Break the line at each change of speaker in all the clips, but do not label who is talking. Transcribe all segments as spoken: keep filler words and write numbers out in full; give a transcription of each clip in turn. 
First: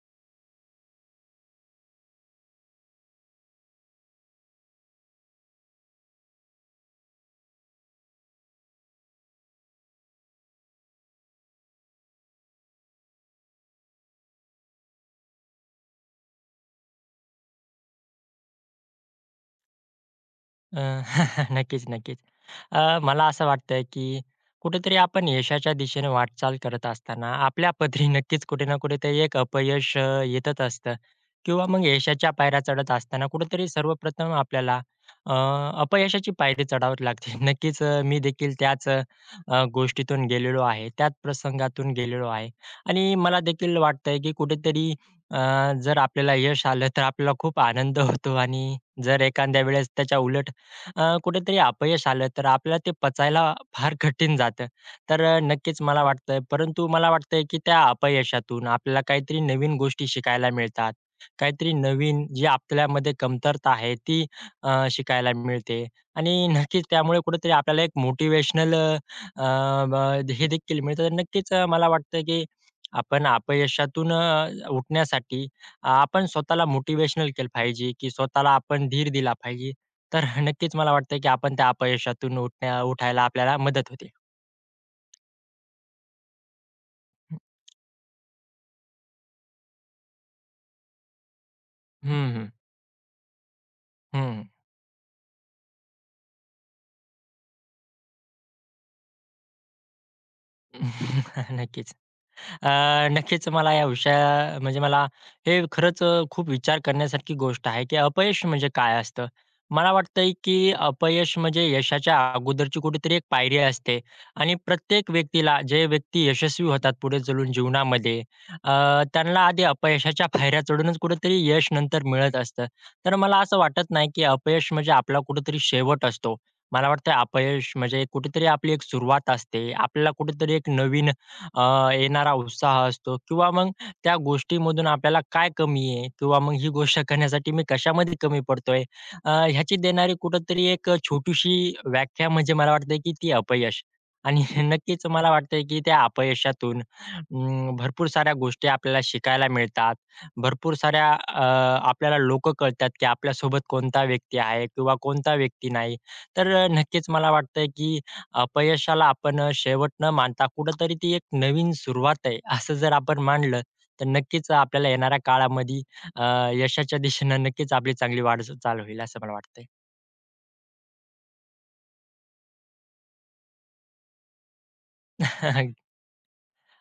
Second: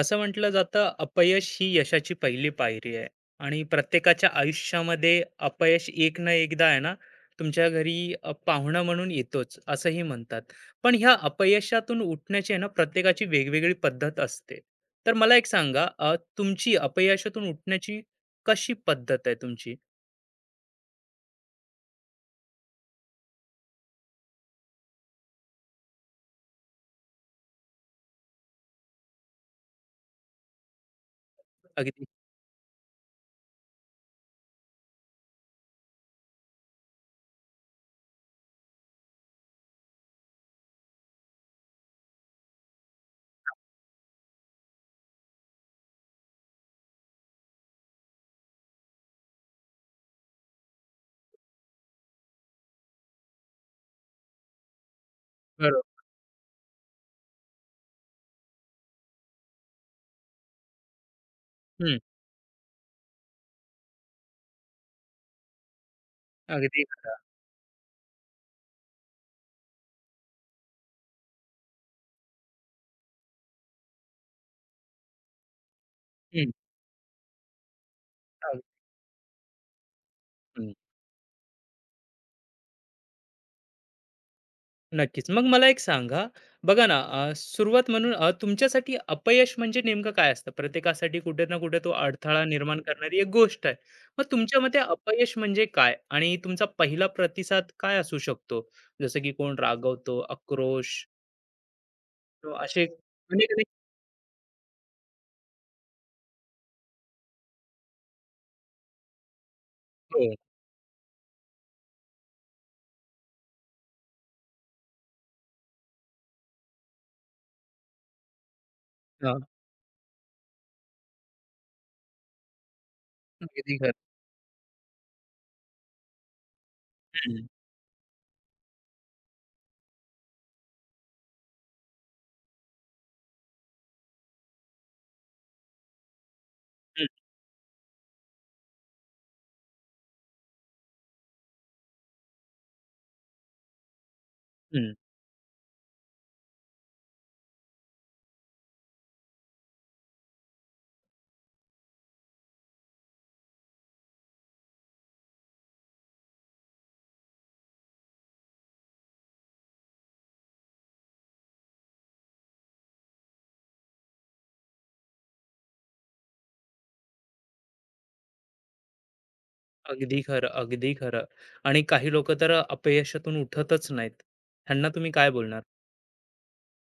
असं म्हटलं जातं, अपयश ही यशाची पहिली पायरी आहे आणि प्रत्येकाच्या आयुष्यामध्ये अपयश एक ना एकदा आहे ना, तुमच्या घरी अ, पाहुणा म्हणून येतोच, असंही म्हणतात. पण ह्या अपयशातून उठण्याची आहे ना, प्रत्येकाची वेगवेगळी पद्धत असते. तर मला एक सांगा, अ, तुमची अपयशातून उठण्याची कशी पद्धत आहे तुमची?
अ, नक्कीच, नक्कीच. अ, मला असं वाटतंय, की कुठेतरी आपण यशाच्या दिशेने वाटचाल करत असताना आपल्या पदरी नक्कीच कुठे ना कुठेतरी एक अपयश अ, येतच असतं किंवा मग
अगदी
यशाच्या पायऱ्या चढत असताना कुठेतरी सर्वप्रथम आपल्याला अ, अपयशाची पायरी चढावी लागते. नक्कीच अ, मी देखील त्याच अ, गोष्टीतून गेलेलो आहे, त्याच प्रसंगातून गेलेलो आहे आणि मला देखील वाटतंय, की कुठेतरी अ, जर आपल्याला यश आलं, तर आपल्याला खूप आनंद होतो आणि जर एखाद्या वेळेस त्याच्या उलट अ, कुठेतरी अपयश आलं तर आपल्याला ते पचायला फार कठीण जातं. तर अ, नक्कीच
बरोबर.
मला वाटतंय परंतु मला वाटतंय की त्या अपयशातून आपल्याला काहीतरी नवीन गोष्टी शिकायला मिळतात. काहीतरी
हं,
नवीन जी आपल्यामध्ये कमतरता आहे ती अ, शिकायला मिळते आणि
अगदी.
नक्कीच त्यामुळे कुठेतरी आपल्याला एक मोटिव्हेशनल अ, अ, हे देखील मिळतं. तर नक्कीच अ, मला वाटतं की आपण अपयशातून अ, उठण्यासाठी अ, आपण
हं,
स्वतःला मोटिव्हेशनल केलं पाहिजे, की स्वतःला
अग
आपण धीर दिला पाहिजे. तर
हं.
नक्कीच मला वाटतं, की आपण त्या अपयशातून उठण्या उठायला आपल्याला मदत होते.
नक्कीच. मग मला एक सांगा, बघा ना, अ, सुरुवात म्हणून अ, तुमच्यासाठी अपयश म्हणजे नेमकं काय असतं? प्रत्येकासाठी कुठे ना कुठे तो
हं,
अडथळा
हं,
निर्माण करणारी एक गोष्ट आहे. मग
हं.
तुमच्या मते अपयश म्हणजे काय? आणि तुमचा पहिला प्रतिसाद काय असू शकतो? जसं की कोण रागवतो, आक्रोश
नक्कीच.
किंवा
अ,
असे
नक्कीच
अनेक अनेक
मला या विषया म्हणजे मला हे खरंच अ, खूप विचार करण्यासारखी गोष्ट आहे, की अपयश म्हणजे काय असतं? मला वाटतंय,
हो.
की अपयश म्हणजे यशाच्या अगोदरची कुठेतरी एक पायरी असते आणि प्रत्येक व्यक्तीला जे व्यक्ती यशस्वी होतात पुढे चलून जीवनामध्ये अ,
हां.
त्यांना आधी अपयशाच्या पायऱ्या चढूनच कुठेतरी यश नंतर मिळत असतं. तर मला असं
अगदी
वाटत
खरं.
नाही, की अपयश म्हणजे आपला कुठेतरी शेवट असतो. मला वाटतं
हं,
अपयश म्हणजे कुठेतरी आपली एक सुरुवात असते. आपल्याला कुठेतरी एक नवीन अ, येणारा उत्साह असतो किंवा मग त्या गोष्टीमधून आपल्याला काय कमी आहे किंवा मग ही गोष्ट
हं,
करण्यासाठी मी कशामध्ये कमी पडतोय? अ, ह्याची देणारी कुठेतरी एक अ, छोटीशी व्याख्या म्हणजे मला वाटतंय की ती अपयश. आणि
हं.
नक्कीच मला वाटतंय की त्या अपयशातून अं, भरपूर साऱ्या गोष्टी आपल्याला शिकायला मिळतात. भरपूर साऱ्या अ, आपल्याला लोकं कळतात की आपल्यासोबत कोणता व्यक्ती आहे किंवा कोणता व्यक्ती नाही. तर अ, नक्कीच मला वाटतंय की अपयशाला आपण अ, शेवट न मानता कुठेतरी ती एक नवीन सुरुवात आहे, असं जर आपण मानलं, तर नक्कीच आपल्याला येणाऱ्या काळामध्ये अ, यशाच्या दिशेनं नक्कीच आपली चांगली वाटचाल चालू होईल असं मला वाटतंय.
अगदी खरं, अगदी खरं. आणि काही लोकं तर अपयशातून उठतच नाहीत. ह्यांना तुम्ही काय बोलणार?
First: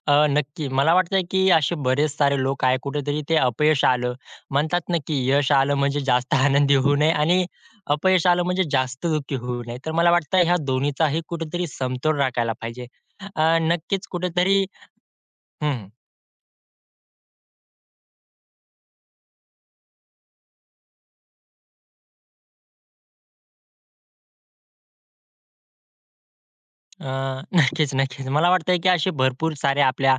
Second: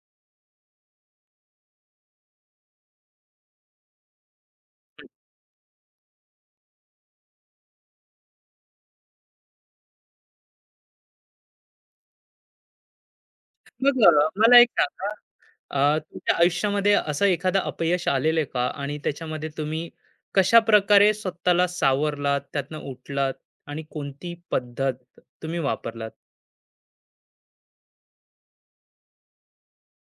अ, नक्की. मला वाटतंय की असे बरेच सारे लोक आहे कुठेतरी ते अपयश आलं, म्हणतात ना की यश आलं म्हणजे जास्त आनंदी होऊ नये आणि अपयश आलं म्हणजे जास्त दुःखी होऊ नये. तर मला वाटतं ह्या दोन्हीचाही कुठेतरी समतोल राखायला पाहिजे. अ,
मग
नक्कीच
अ, मला
कुठेतरी
एक सांगा
हं.
अ, तुमच्या आयुष्यामध्ये असं एखादं अपयश आलेलं आहे का? आणि त्याच्यामध्ये तुम्ही कशाप्रकारे स्वतःला सावरलात, त्यातनं उठलात आणि कोणती पद्धत तुम्ही वापरलात?
अ, नक्कीच, नक्कीच. मला वाटतंय, की असे भरपूर सारे आपल्या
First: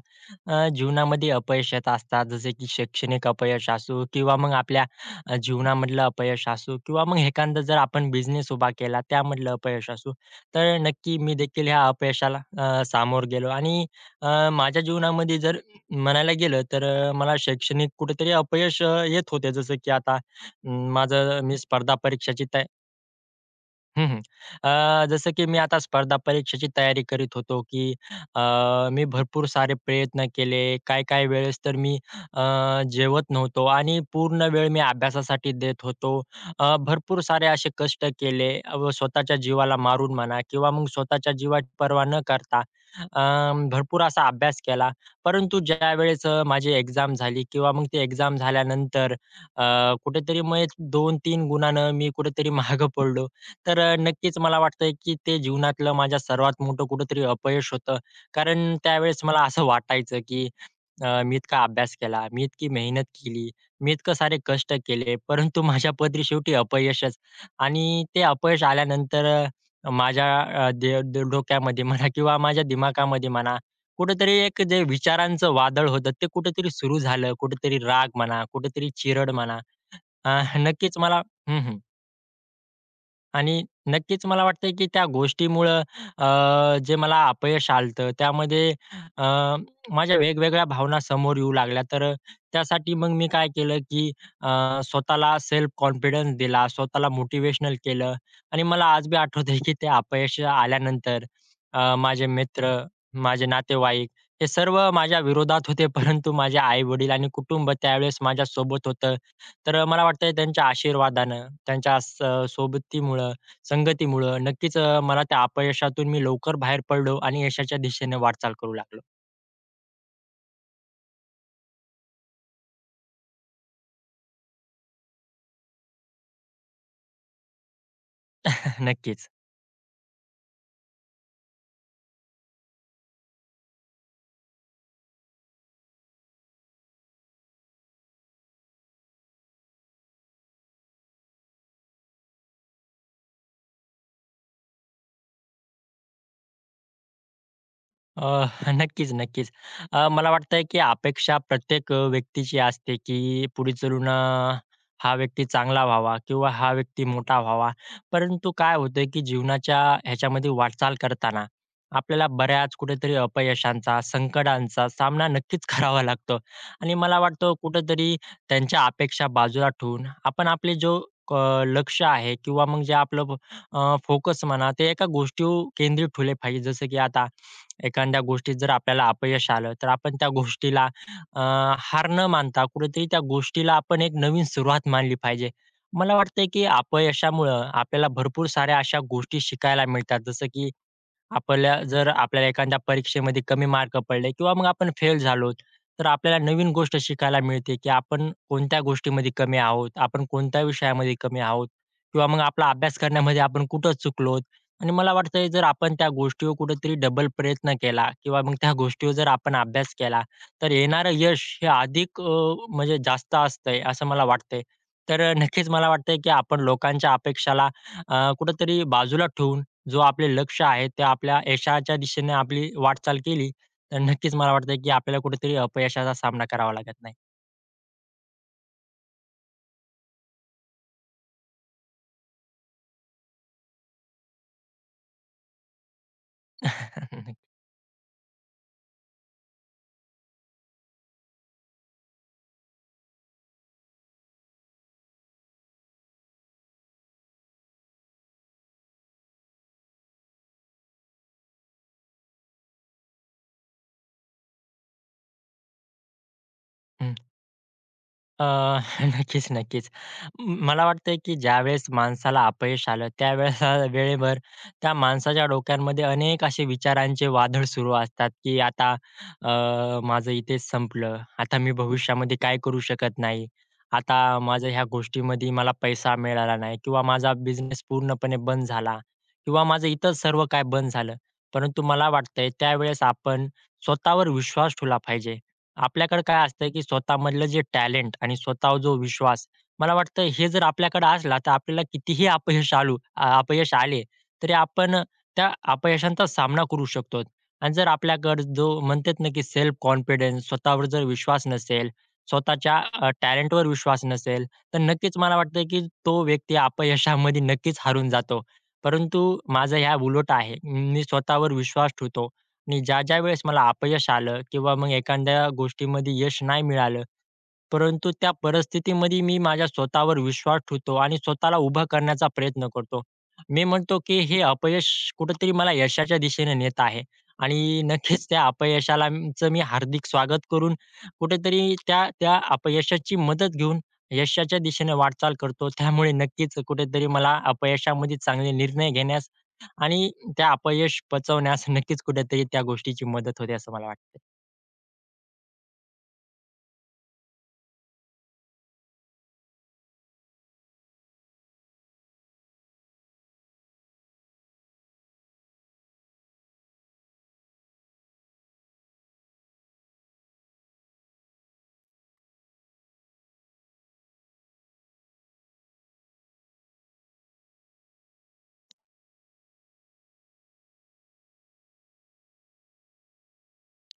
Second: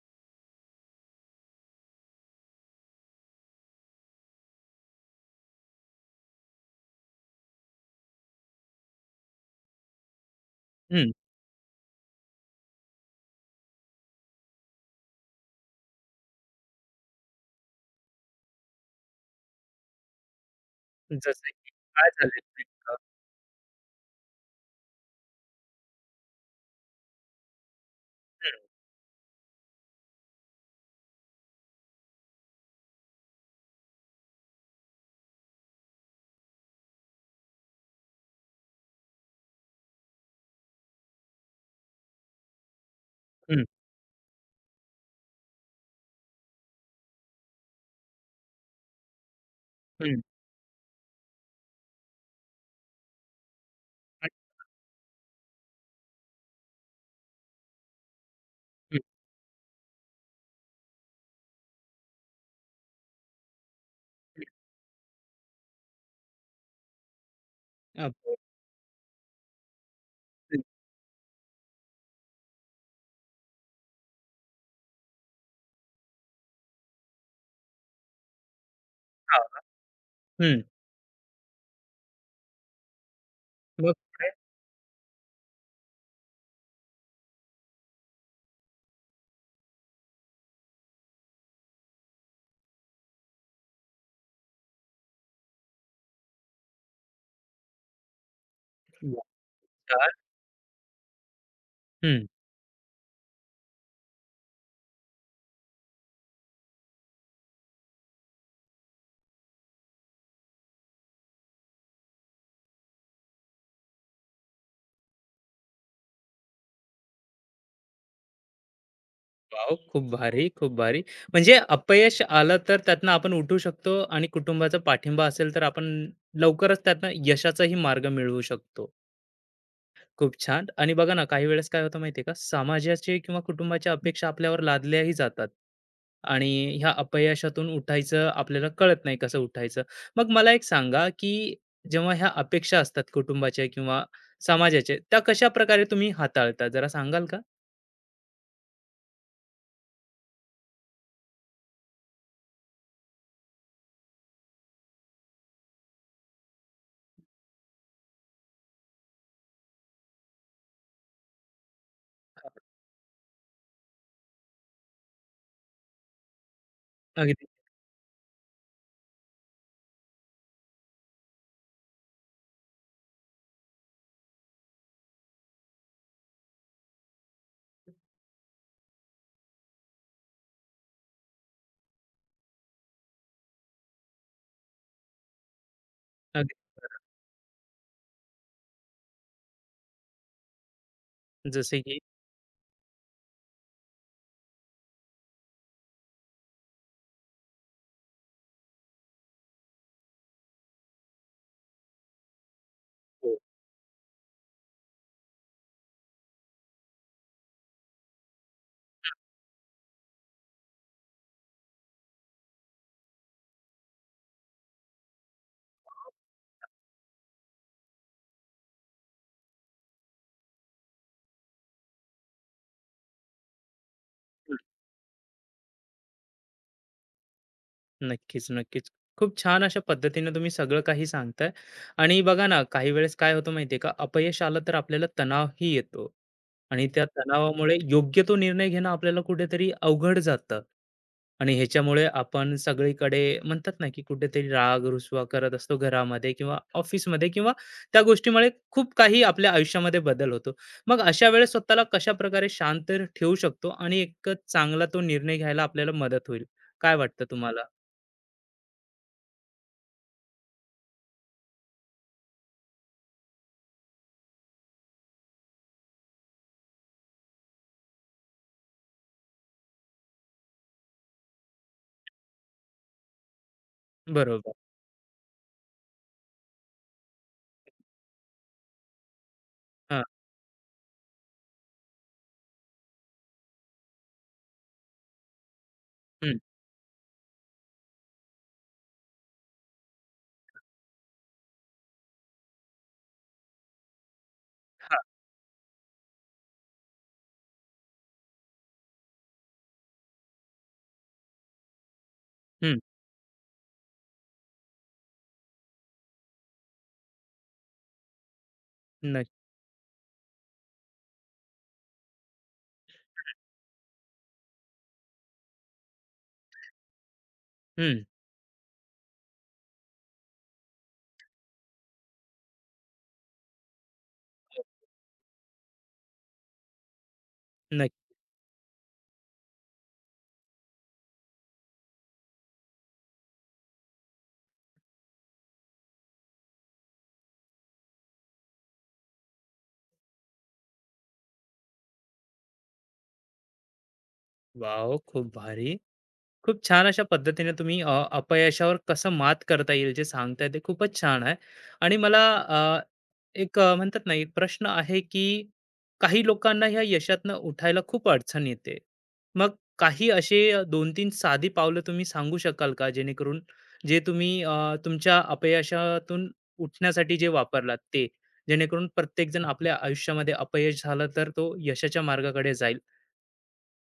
अ, जीवनामध्ये अपयश येत असतात. जसे की शैक्षणिक अपयश असो किंवा मग आपल्या अ, जीवनामधलं अपयश असो किंवा मग एखादा जर आपण बिझनेस उभा केला, त्यामधलं अपयश असो. तर
हं,
नक्की मी देखील ह्या अपयशाला अ, सामोरं गेलो आणि अ, माझ्या जीवनामध्ये जर म्हणायला गेलं, तर अ, मला शैक्षणिक कुठेतरी अपयश अ, येत होते. जसं की आता अं, माझं
जसं
मी
की
स्पर्धा
काय
परीक्षाची
झालेलं नेमकं?
हं, हं. अ, जसं की मी आता स्पर्धा परीक्षेची तयारी करीत होतो, की अ, मी भरपूर सारे प्रयत्न केले. काही-काही वेळेस तर मी अ, जेवत नव्हतो आणि पूर्ण वेळ मी अभ्यासासाठी देत होतो. अ, भरपूर सारे असे कष्ट केले व स्वतःच्या जीवाला मारून म्हणा किंवा मग स्वतःच्या जीवाची पर्वा न करता अ,
हं, हं,
भरपूर असा अभ्यास केला. परंतु ज्यावेळेस अ, माझी एक्झाम झाली किंवा मग ती एक्झाम झाल्यानंतर अ,
हं,
कुठेतरी मग दोन-तीन गुणानं मी कुठेतरी मागं पडलो. तर अ,
हं,
नक्कीच मला वाटतंय, की ते जीवनातलं माझ्या सर्वात मोठं कुठेतरी अपयश होतं. कारण त्यावेळेस मला असं वाटायचं, की अ, मी इतका अभ्यास केला, मी इतकी मेहनत केली, मी इतके सारे
हं.
कष्ट केले, परंतु माझ्या पदरी शेवटी अपयशच. आणि
अ,
ते अपयश आल्यानंतर अ, माझ्या
हं,
अ, दे ड डोक्यामध्ये म्हणा किंवा माझ्या दिमागामध्ये म्हणा, कुठेतरी एक जे विचारांचं वादळ होतं, ते कुठेतरी सुरू झालं. कुठेतरी राग म्हणा, कुठेतरी चिरड
हां,
म्हणा. अ,
हं.
नक्कीच मला हं, हं. आणि
मग
नक्कीच
पुढे?
मला वाटतंय, की त्या गोष्टीमुळं अ, जे मला अपयश आलतं त्यामध्ये अ, माझ्या वेगवेगळ्या भावना समोर येऊ लागल्या. तर त्यासाठी मग मी काय केलं, की अ, स्वतःला सेल्फ कॉन्फिडन्स दिला, स्वतःला मोटिव्हेशनल केलं आणि मला आज बी आठवतंय, की ते
नमस्कार.
अपयश आल्यानंतर अ,
हं.
माझे मित्र, माझे नातेवाईक हे सर्व माझ्या विरोधात होते. परंतु माझे आई-वडील आणि कुटुंब त्यावेळेस माझ्यासोबत होतं. तर अ, मला वाटतंय त्यांच्या आशीर्वादानं, त्यांच्या स सोबतीमुळं, संगतीमुळं नक्कीच अ, मला त्या अपयशातून मी लवकर बाहेर पडलो आणि यशाच्या दिशेने वाटचाल करू लागलो.
वॉव! खूप भारी, खूप भारी. म्हणजे अपयश आलं तर त्यातनं आपण उठू शकतो आणि कुटुंबाचा पाठिंबा असेल तर आपण लवकरच त्यातनं यशाचाही मार्ग मिळवू शकतो.
नक्कीच.
खूप छान. आणि बघा ना, काही वेळेस काय होतं माहिती आहे का, समाजाचे किंवा कुटुंबाच्या अपेक्षा आपल्यावर लादल्याही जातात आणि ह्या अपयशातून उठायचं आपल्याला कळत नाही कसं उठायचं. मग मला एक सांगा, की जेव्हा ह्या अपेक्षा असतात कुटुंबाच्या किंवा समाजाच्या, त्या कशाप्रकारे तुम्ही हाताळता? जरा सांगाल का?
अ, नक्कीच, नक्कीच. अ, मला वाटतंय, की अपेक्षा प्रत्येक अ, व्यक्तीची असते, की पुढे चलून अ, हा व्यक्ती चांगला व्हावा किंवा हा व्यक्ती मोठा व्हावा. परंतु काय होतंय, की जीवनाच्या ह्याच्यामध्ये वाटचाल करताना आपल्याला बऱ्याच कुठेतरी अपयशांचा, संकटांचा सामना नक्कीच करावा लागतो. आणि मला
अगदी,
वाटतं कुठेतरी त्यांच्या अपेक्षा बाजूला ठेवून आपण आपले जो अ, लक्ष्य आहे किंवा मग जे आपलं फोकस म्हणा, ते एका गोष्टीवर केंद्रित ठेवले पाहिजे. जसं की आता एखाद्या गोष्टीत जर आपल्याला अपयश आलं, तर आपण त्या गोष्टीला अ, हार न मानता कुठेतरी त्या गोष्टीला आपण एक नवीन सुरुवात मानली पाहिजे. मला वाटतंय,
अगदी.
की अपयशामुळं आपल्याला भरपूर साऱ्या अशा गोष्टी शिकायला मिळतात. जसं की
जसे
आपल्या
की
जर आपल्याला एखाद्या परीक्षेमध्ये कमी मार्क पडले किंवा मग आपण फेल झालो, तर आपल्याला नवीन गोष्ट शिकायला मिळते, की आपण कोणत्या गोष्टीमध्ये कमी आहोत, आपण कोणत्या विषयामध्ये कमी आहोत किंवा मग आपला अभ्यास
हो.
करण्यामध्ये आपण कुठं चुकलो आणि मला वाटतंय जर आपण त्या गोष्टीवर कुठेतरी डबल प्रयत्न केला किंवा मग त्या गोष्टीवर जर आपण अभ्यास केला, तर येणारं यश हे अधिक अ, म्हणजे जास्त असतंय असं मला वाटतंय. तर नक्कीच मला वाटतंय, की आपण लोकांच्या अपेक्षाला अ, कुठेतरी बाजूला ठेवून जो आपले लक्ष्य आहे, ते आपल्या यशाच्या दिशेने आपली वाटचाल केली, तर नक्कीच मला वाटतं, की आपल्याला कुठेतरी अपयशाचा सामना करावा लागत नाही.
नक्कीच, नक्कीच. खूप छान अशा पद्धतीने तुम्ही सगळं काही सांगताय आणि बघा ना, काही वेळेस काय होतं माहिती आहे का, अपयश आलं तर आपल्याला तणावही येतो आणि त्या तणावामुळे योग्य तो निर्णय घेणं आपल्याला कुठेतरी अवघड जातं आणि ह्याच्यामुळे आपण सगळीकडे म्हणतात ना, की कुठेतरी राग-रुसवा करत असतो घरामध्ये किंवा ऑफिसमध्ये किंवा त्या गोष्टीमुळे खूप काही आपल्या आयुष्यामध्ये बदल होतो. मग अशा वेळेस स्वतःला कशाप्रकारे शांत ठेवू शकतो आणि एक चांगला तो निर्णय घ्यायला आपल्याला मदत होईल? काय
नक्की.
वाटतं तुम्हाला?
अ, नक्कीच, नक्कीच. म मला वाटतंय, की ज्यावेळेस माणसाला अपयश आलं, त्यावेळेस वेळेवर त्या माणसाच्या डोक्यांमध्ये अनेक असे विचारांचे वादळ सुरू असतात, की आता अ, माझं इथेच संपलं. आता मी भविष्यामध्ये काय करू शकत नाही. आता
बरोबर.
माझ्या ह्या गोष्टीमध्ये मला पैसा मिळाला नाही किंवा माझा बिझनेस पूर्णपणे बंद झाला किंवा माझं
हां,
इतर सर्व काही बंद झालं. परंतु मला वाटतंय, त्यावेळेस आपण स्वतःवर विश्वास ठेवला पाहिजे. आपल्याकडे
हं,
काय असतं, की स्वतःमधलं जे टॅलेंट आणि स्वतःवर जो विश्वास, मला वाटतं हे जर आपल्याकडे असला, तर आपल्याला कितीही अपयश आलू अ, अपयश आले, तरी आपण
हां,
अ, त्या अपयशांचा सामना करू शकतो. आणि जर आपल्याकडे जो म्हणतात ना, की सेल्फ कॉन्फिडन्स, स्वतःवर जर विश्वास नसेल,
हं,
स्वतःच्या टॅलेंटवर विश्वास नसेल, तर नक्कीच मला वाटतं, की तो व्यक्ती अपयशामध्ये नक्कीच हरून जातो. परंतु
नक्की.
माझं ह्या उलट आहे. मी स्वतःवर विश्वास ठेवतो आणि ज्या-ज्या वेळेस मला अपयश आलं किंवा मग एखाद्या गोष्टीमध्ये यश नाही मिळालं,
हं,
परंतु त्या परिस्थितीमध्ये मी माझ्या स्वतःवर विश्वास ठेवतो आणि स्वतःला उभा करण्याचा प्रयत्न करतो. मी म्हणतो, की हे अपयश कुठेतरी मला यशाच्या दिशेने नेत आहे आणि
नक्की.
नक्कीच त्या अपयशाला म- चं मी हार्दिक स्वागत करून कुठेतरी त्या त्या अपयशाची मदत घेऊन यशाच्या दिशेने वाटचाल करतो. त्यामुळे नक्कीच कुठेतरी मला अपयशामध्ये चांगले निर्णय घेण्यास आणि त्या अपयश पचवण्यास नक्कीच कुठेतरी त्या गोष्टीची मदत होते असं मला वाटतं.
वॉव! खूप भारी. खूप छान अशा पद्धतीने तुम्ही अ, अपयशावर कसं मात करता येईल जे सांगताय ते खूपच छान आहे. आणि मला अ, एक अ, म्हणतात ना एक प्रश्न आहे की काही लोकांना ह्या यशातनं उठायला खूप अडचण येते. मग काही असे दोन तीन साधी पावलं तुम्ही सांगू शकाल का जेणेकरून जे तुम्ही अ, तुमच्या अपयशातून उठण्यासाठी जे वापरलात ते? जेणेकरून प्रत्येकजण आपल्या आयुष्यामध्ये अपयश झालं तर तो यशाच्या मार्गाकडे जाईल.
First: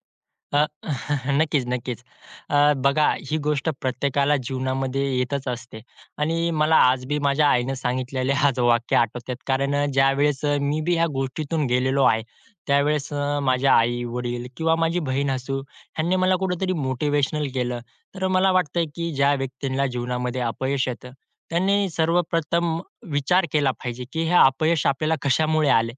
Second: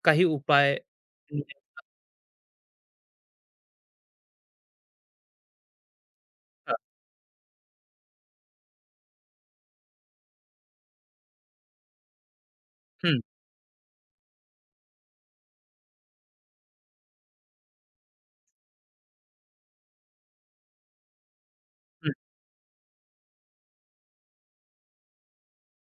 काही
अ,
उपाय?
नक्कीच, नक्कीच. अ, बघा ही गोष्ट प्रत्येकाला जीवनामध्ये येतच असते आणि मला आज बी माझ्या आईनं सांगितलेले आज वाक्य आठवतात. कारण अ, ज्यावेळेस अ, मी बी ह्या गोष्टीतून गेलेलो आहे. त्यावेळेस
हं,
अ, माझ्या आई-वडील किंवा माझी बहीण असू ह्यांनी मला कुठेतरी मोटिव्हेशनल केलं. तर मला वाटतंय की ज्या व्यक्तींना जीवनामध्ये अपयश येतं, त्यांनी
हं,
सर्वप्रथम विचार केला पाहिजे की हे अपयश आपल्याला कशामुळे आले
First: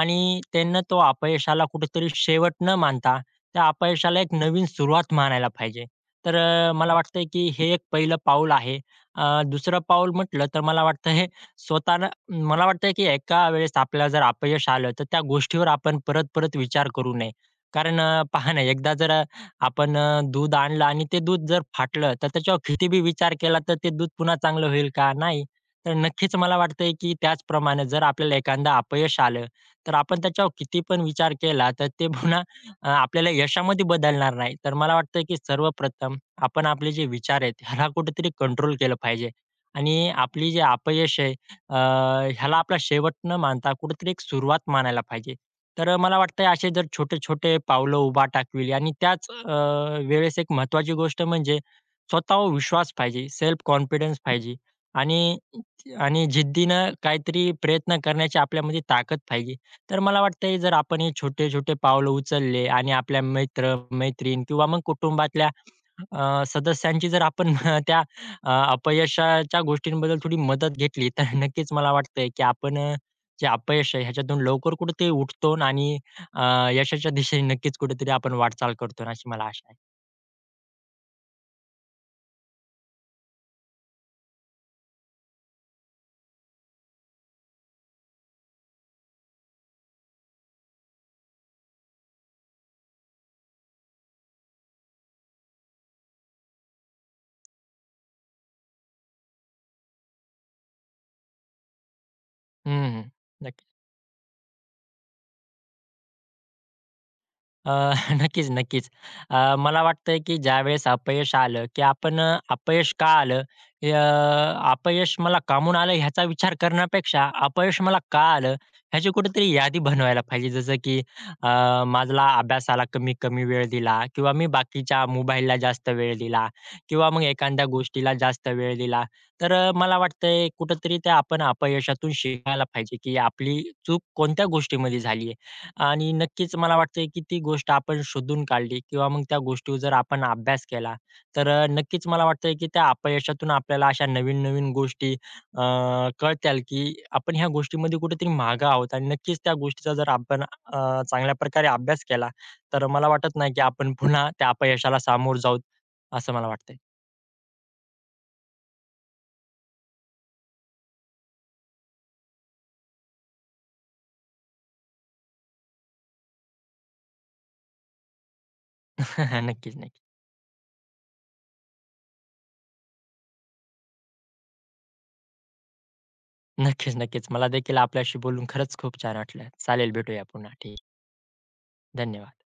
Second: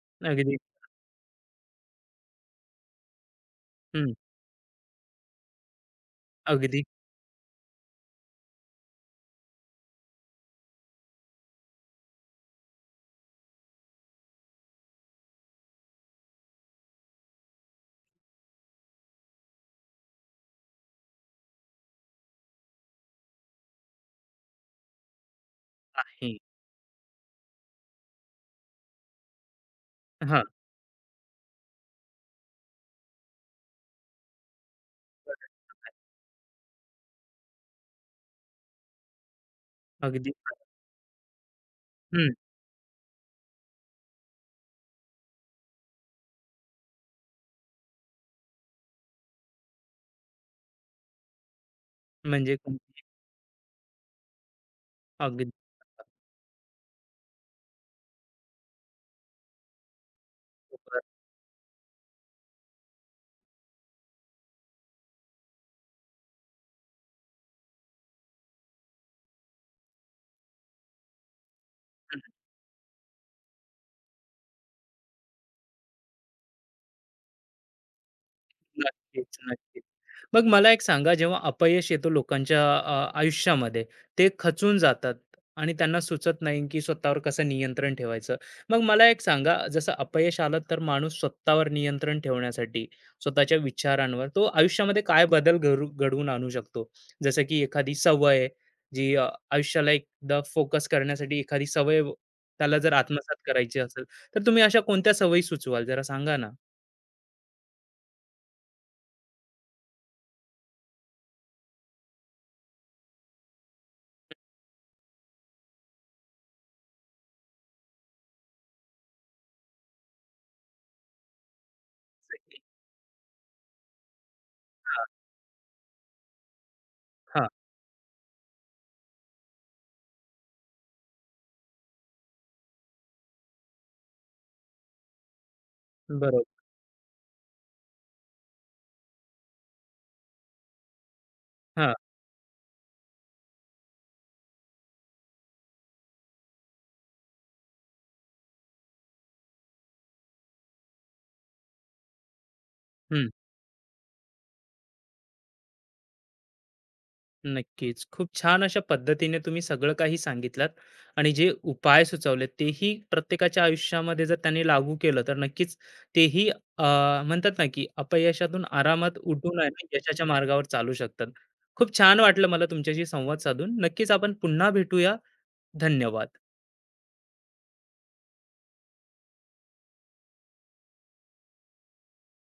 आणि
अगदी.
त्यांना तो अपयशाला कुठेतरी शेवट न मानता त्या
हं,
अपयशाला एक नवीन सुरुवात मानायला पाहिजे. तर अ,
अगदी
मला वाटतंय की हे एक पहिलं पाऊल आहे. अ, दुसरं पाऊल म्हटलं तर मला वाटतं हे स्वतःला मला वाटतं की एका वेळेस आपल्याला जर अपयश आलं, तर त्या गोष्टीवर आपण परत-परत विचार करू नये. कारण अ, पहा ना, एकदा जर अ, आपण अ, दूध आणलं आणि ते दूध जर फाटलं, तर त्याच्यावर कितीबी विचार केला तर ते दूध पुन्हा चांगलं होईल का? नाही. तर नक्कीच
नाही.
मला वाटतंय की त्याचप्रमाणे जर आपल्याला एखादा अपयश आलं, तर आपण
हां,
त्याच्यावर किती पण विचार केला, तर ते पुन्हा अ, आपल्याला यशामध्ये बदलणार नाही. तर मला वाटतं, की सर्वप्रथम आपण आपले जे विचार आहेत, ह्याला कुठेतरी कंट्रोल केलं पाहिजे. आणि
अगदी
आपली जे अपयश आहे, अ,
हं,
ह्याला आपला शेवट न मानता कुठेतरी एक सुरुवात मानायला पाहिजे. तर अ, मला वाटतंय असे जर छोटे-छोटे पावलं उभा टाकली आणि त्याच अ, वेळेस एक महत्त्वाची गोष्ट म्हणजे स्वतःवर
म्हणजे
विश्वास
कोणती?
पाहिजे, सेल्फ कॉन्फिडन्स पाहिजे आणि
अगदी.
आणि जिद्दीनं काहीतरी प्रयत्न करण्याची आपल्यामध्ये ताकद पाहिजे. तर मला वाटतंय जर आपण हे छोटे-छोटे पावलं उचलले आणि आपल्या मित्र-मैत्रीण किंवा मग कुटुंबातल्या अ, सदस्यांची जर आपण त्या अ, अपयशाच्या गोष्टींबद्दल थोडी मदत घेतली, तर नक्कीच मला वाटतंय की आपण अ, जे अपयश आहे ह्याच्यातून लवकर कुठेतरी उठतो आणि अ, यशाच्या दिशेने नक्कीच कुठेतरी आपण वाटचाल करतो अशी
नक्कीच,
मला आशा आहे.
नक्कीच. मग मला एक सांगा जेव्हा अपयश येतो लोकांच्या अ, आयुष्यामध्ये ते खचून जातात आणि त्यांना सुचत नाही की स्वतःवर कसं नियंत्रण ठेवायचं. मग मला एक सांगा जसं अपयश आलं तर माणूस स्वतःवर नियंत्रण ठेवण्यासाठी स्वतःच्या विचारांवर तो आयुष्यामध्ये काय बदल घरू घडवून आणू शकतो? जसं की एखादी सवय जी अ, आयुष्याला एकदा फोकस करण्यासाठी एखादी सवय व त्याला जर
हं, हं.
आत्मसात
नक्कीच.
करायची असेल, तर तुम्ही अशा कोणत्या सवयी सुचवाल जरा सांगा ना?
अ, नक्कीच, नक्कीच. अ, मला वाटतंय, की ज्यावेळेस अपयश आलं, की आपण अ, अपयश का आलं? हे अ, अपयश मला कामून आलं ह्याचा विचार करण्यापेक्षा अपयश मला का आलं? ह्याची कुठेतरी यादी बनवायला पाहिजे. जसं की अ, माझा
जसं की
अभ्यासाला कमी-कमी वेळ दिला किंवा मी बाकीच्या
हां,
मोबाईलला जास्त वेळ दिला किंवा मग
हां.
एखाद्या गोष्टीला जास्त वेळ दिला. तर अ, मला वाटतंय कुठेतरी ते आपण अपयशातून शिकायला पाहिजे, की आपली चूक कोणत्या गोष्टीमध्ये झाली आणि
बरोबर.
नक्कीच मला वाटतंय की ती गोष्ट आपण शोधून काढली किंवा मग त्या गोष्टीवर जर आपण अभ्यास केला, तर अ,
हां,
नक्कीच मला वाटतंय की त्या अपयशातून आपल्याला अशा नवीन-नवीन गोष्टी अ, कळतील की आपण ह्या गोष्टीमध्ये कुठेतरी मागे आहोत आणि नक्कीच त्या गोष्टीचा जर आपण अ, चांगल्या प्रकारे अभ्यास केला, तर मला
हं,
वाटत नाही की आपण पुन्हा त्या अपयशाला सामोरं जाऊ, असं मला वाटतंय.
नक्कीच. खूप छान अशा पद्धतीने तुम्ही सगळं काही सांगितलात आणि जे उपाय सुचवलेत तेही प्रत्येकाच्या आयुष्यामध्ये जर त्यांनी लागू केलं, तर नक्कीच तेही अ, म्हणतात ना, की अपयशातून आरामात उठून आहे
नक्कीच,
ना,
नक्कीच.
यशाच्या मार्गावर चालू शकतात. खूप छान वाटलं मला तुमच्याशी संवाद साधून. नक्कीच आपण पुन्हा भेटूया. धन्यवाद.
नक्कीच, नक्कीच. मला देखील आपल्याशी बोलून खरंच खूप छान वाटलं. चालेल, भेटूया पुन्हा. ठीक धन्यवाद.